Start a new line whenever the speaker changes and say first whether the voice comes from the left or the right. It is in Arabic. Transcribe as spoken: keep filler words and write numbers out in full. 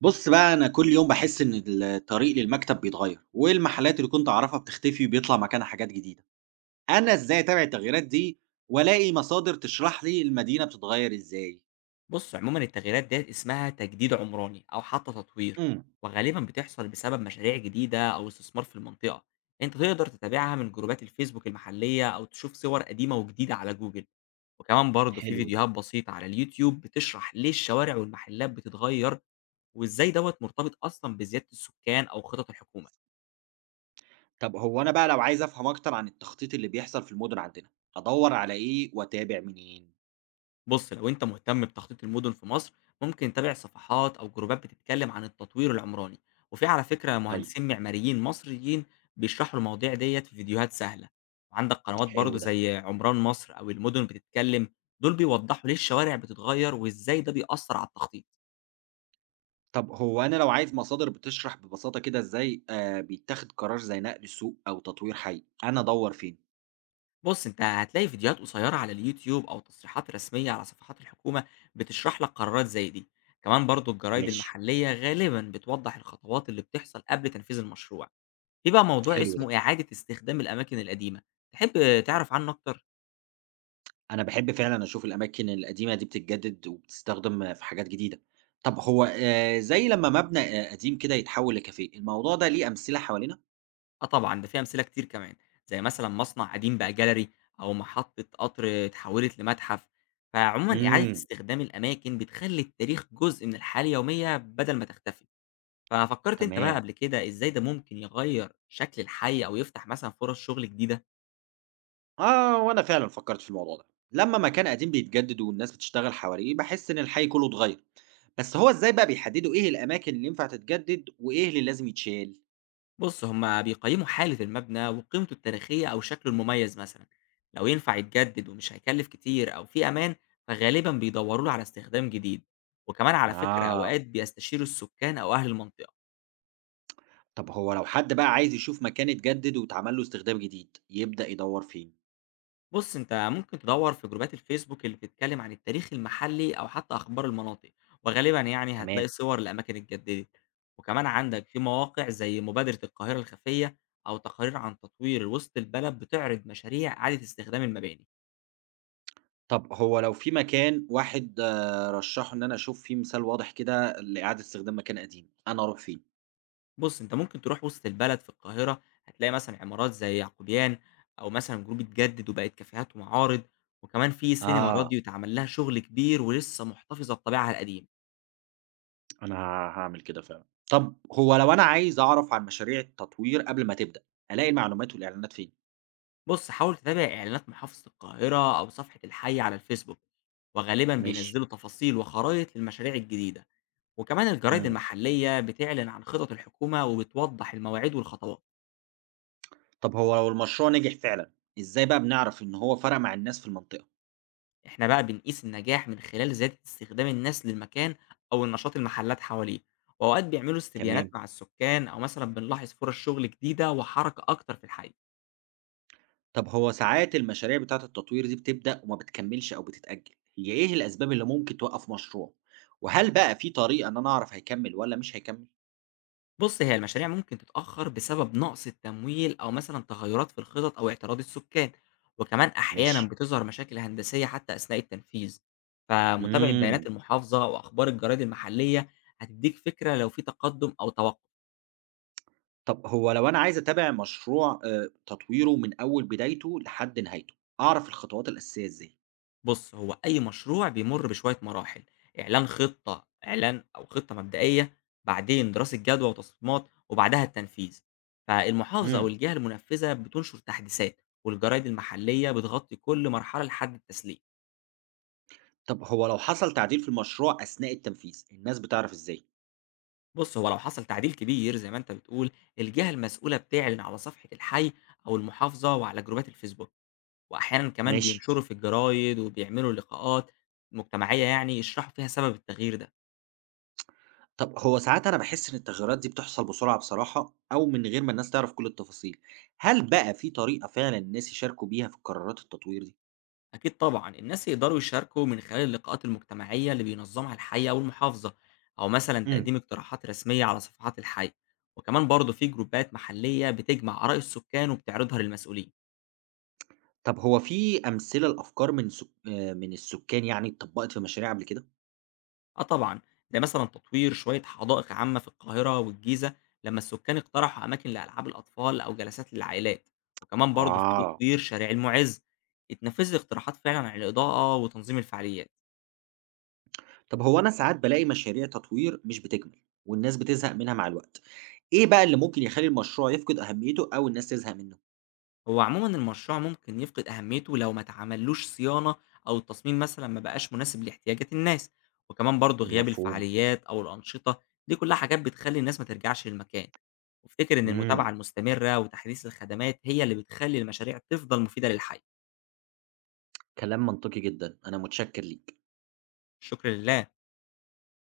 right: بُص بقى، أنا كل يوم باحس إن ال الطريق للمكتب بيتغيّر، والمحلات اللي كنت أعرفها بتختفي وبيطلع مكانها حاجات جديدة. أنا إزاي أتابع التغييرات دي وألاقي مصادر تشرح لي المدينة بتتغيّر إزاي؟
left: بص، عموما التغييرات ديت اسمها تجديد عمراني أو حتى تطوير،
right: إمم،
left: وغالبا بتحصل بسبب مشاريع جديدة أو استثمار في المنطقة. أنت تقدر تتابعها من جروبات الفيسبوك المحلية أو تشوف صور قديمة وجديدة على جوجل، وكمان برضه في
right: حلو ده.
left: فيديوهات بسيطة على اليوتيوب بتشرح ليه الشوارع والمحلات بتتغير، وإزاي دوت مرتبط أصلا بزيادة السكان أو خطط الحكومة.
right: طب هو أنا بقى لو عايز أفهم أكتر عن التخطيط اللي بيحصل في المدن عندنا، أدوّر على إيه وأتابع منين؟
left: بص، لو انت مهتم بتخطيط المدن في مصر، ممكن تتابع صفحات او جروبات بتتكلم عن التطوير العمراني، وفي على فكرة
right: طيب،
left: مهندسين معماريين مصريين بيشرحوا المواضيع ديت في فيديوهات سهلة. وعندك قنوات برضو
right: حلو ده.
left: زي عمران مصر او المدن بتتكلم، دول بيوضحوا ليه الشوارع بتتغير وازاي ده بيأثر على التخطيط.
right: طب هو أنا لو عايز مصادر بتشرح ببساطة كده إزاي آآ بيتاخد قرار زي نقل سوق أو تطوير حي، أنا أدوّر فين؟
left: بص، انت هتلاقي فيديوهات قصيرة على اليوتيوب او تصريحات رسمية على صفحات الحكومة بتشرح لك قرارات زي دي. كمان برضو الجرايد
right: ماشي،
left: المحلية غالبا بتوضح الخطوات اللي بتحصل قبل تنفيذ المشروع. في بقى موضوع
right: حلو ده.
left: اسمه إعادة استخدام الأماكن القديمة، تحب تعرف عنه أكتر؟
right: أنا باحب فعلًا أشوف الأماكن القديمة دي بتتجدد وبتستخدم في حاجات جديدة. طب هو آآ زي لمّا مبنى آآ قديم كده يتحول لكافيه، الموضوع ده ليه أمثلة حوالينا؟
left: آه طبعًا، ده فيه أمثلة كتير كمان، زي مثلًا مصنع قديم بقى جاليري، أو محطة قطر اتحولت لمتحف. فعمومًا إعادة
right: إمم.
left: استخدام الأماكن بتخلّي التاريخ جزء من الحياة اليومية بدل ما تختفي. ففكرت أنت بقى
right: تمام.
left: قبل كده إزاي ده ممكن يغيّر شكل الحي أو يفتح مثلًا فرص شغل جديدة؟
right: آه، وأنا فعلًا فكرت في الموضوع ده. لمّا مكان قديم بيتجدد والناس بتشتغل حواليه، باحس إن الحي كله اتغير. بس هو إزاي بقى بيحددوا إيه الأماكن اللي ينفع تتجدد وإيه اللي لازم يتشال؟
left: بص، هما بيقيموا حالة المبنى وقيمته التاريخية أو شكله المميز مثلا، لو ينفع يتجدد ومش هيكلف كتير أو فيه أمان، فغالبا بيدوروا له على استخدام جديد. وكمان على فكرة
right: آه.
left: أوقات بيستشيروا السكان أو أهل المنطقة.
right: طب هو لو حد بقى عايز يشوف مكان اتجدد واتعمل له استخدام جديد، يبدأ يدوّر فين؟
left: بص، أنت ممكن تدور في جروبات الفيسبوك اللي بتتكلم عن التاريخ المحلي أو حتى أخبار المناطق، وغالبا يعني هتلاقي
right: تمام.
left: صور لأماكن اتجددت. وكمان عندك في مواقع زي مبادرة القاهرة الخفية، أو تقارير عن تطوير وسط البلد بتعرض مشاريع إعادة استخدام المباني.
right: طب هو لو في مكان واحد آه، رشّحه إن أنا أشوف فيه مثال واضح كده لإعادة استخدام مكان قديم، أنا أروح فين؟
left: بُص، أنت ممكن تروح وسط البلد في القاهرة، هتلاقي مثلًا عمارات زي يعقوبيان، أو مثلًا جروب اتجدد وبقت كافيهات ومعارض. وكمان في سينما إمم.
right: آه،
left: راديو اتعمل لها شغل كبير ولسه محتفظة بطابعها القديم.
right: أنا هاعمل كده فعلًا. طب هو لو أنا عايز أعرف عن مشاريع التطوير قبل ما تبدأ، ألاقي المعلومات والإعلانات فين؟
left: بُص، حاول تتابع إعلانات محافظة القاهرة أو صفحة الحي على الفيسبوك، وغالبًا
right: ماشي،
left: بينزلوا تفاصيل وخرايط للمشاريع الجديدة. وكمان الجرايد
right: إمم.
left: المحلية بتعلن عن خطط الحكومة وبتوضح المواعيد والخطوات.
right: طب هو لو المشروع نجح فعلًا، إزاي بقى بنعرف إن هو فرق مع الناس في المنطقة؟
left: إحنا بقى بنقيس النجاح من خلال زيادة استخدام الناس للمكان أو النشاط المحلات حواليه، وأوقات بيعملوا استبيانات
right: تمام.
left: مع السكان، أو مثلا بنلاحظ فرص شغل جديدة وحركة أكتر في الحي.
right: طب هو ساعات المشاريع بتاعة التطوير دي بتبدأ وما بتكمّلش أو بتتأجّل، هي إيه الأسباب اللي ممكن توقّف مشروع؟ وهل بقى في طريقة إن أنا أعرف هيكمّل والّا مش هيكمّل؟
left: بص، هي المشاريع ممكن تتأخر بسبب نقص التمويل أو مثلا تغيرات في الخطط أو اعتراض السكان، وكمان أحيانا
right: ماشي.
left: بتظهر مشاكل هندسية حتى أثناء التنفيذ. فمتابعة بيانات
right: إمم.
left: المحافظة وأخبار الجرايد المحلية هتديك فكرة لو في تقدم أو توقف.
right: طب هو لو أنا عايز أتابع مشروع آآ تطويره من أول بدايته لحد نهايته، أعرف الخطوات الأساسية إزاي؟
left: بُص، هو أي مشروع بيمُر بشوية مراحل، إعلان خطة إعلان أو خطة مبدئية، بعدين دراسة جدوى وتصميمات، وبعدها التنفيذ. فالمحافظة أو
right: إمم.
left: الجهة المنفذة بتنشر تحديثات، والجرايد المحلية بتغطي كل مرحلة لحد التسليم.
right: طب هو لو حصل تعديل في المشروع أثناء التنفيذ، الناس بتعرف إزاي؟
left: بُص، هو لو حصل تعديل كبير زي ما أنت بتقول، الجهة المسؤولة بتعلن على صفحة الحي أو المحافظة وعلى جروبات الفيسبوك، وأحيانًا كمان
right: ماشي.
left: بينشروا في الجرايد وبيعملوا لقاءات مجتمعية يعني يشرحوا فيها سبب التغيير ده.
right: طب هو ساعات أنا باحس إن التغييرات دي بتحصل بسرعة بصراحة أو من غير ما الناس تعرف كل التفاصيل، هل بقى في طريقة فعلًا الناس يشاركوا بيها في قرارات التطوير دي؟
left: أكيد طبعًا، الناس يقدروا يشاركوا من خلال اللقاءات المجتمعية اللي بينظمها الحي أو المحافظة، أو مثلًا
right: إمم.
left: تقديم اقتراحات رسمية على صفحات الحي، وكمان برضه في جروبات محلية بتجمع آراء السكان وبتعرضها للمسؤولين.
right: طب هو في أمثلة لأفكار من سك آآ من السكان يعني اتطبقت في مشاريع قبل كده؟
left: آه طبعًا، ده مثلًا تطوير شوية حدائق عامة في القاهرة والجيزة لمّا السكان اقترحوا أماكن لألعاب الأطفال أو جلسات للعائلات، وكمان برضه في
right: آه.
left: تطوير شارع المُعز، اتنفذت اقتراحات فعلًا عن الإضاءة وتنظيم الفعاليات.
right: طب هو أنا ساعات بالاقي مشاريع تطوير مش بتكمل والناس بتزهق منها مع الوقت، إيه بقى اللي ممكن يخلي المشروع يفقد أهميته أو الناس تزهق منه؟
left: هو عمومًا المشروع ممكن يفقد أهميته لو ما اتعملوش صيانة، أو التصميم مثلًا ما بقاش مناسب لاحتياجات الناس، وكمان برضه غياب
right: مفهوم.
left: الفعاليات أو الأنشطة دي كلها حاجات بتخلّي الناس ما ترجعش للمكان. وافتكر إن المتابعة
right: مم.
left: المستمرة وتحديث الخدمات هي اللي بتخلّي المشاريع تفضل مفيدة للحي.
right: كلام منطقي جدا، أنا متشكر ليك.
left: شكرًا لله.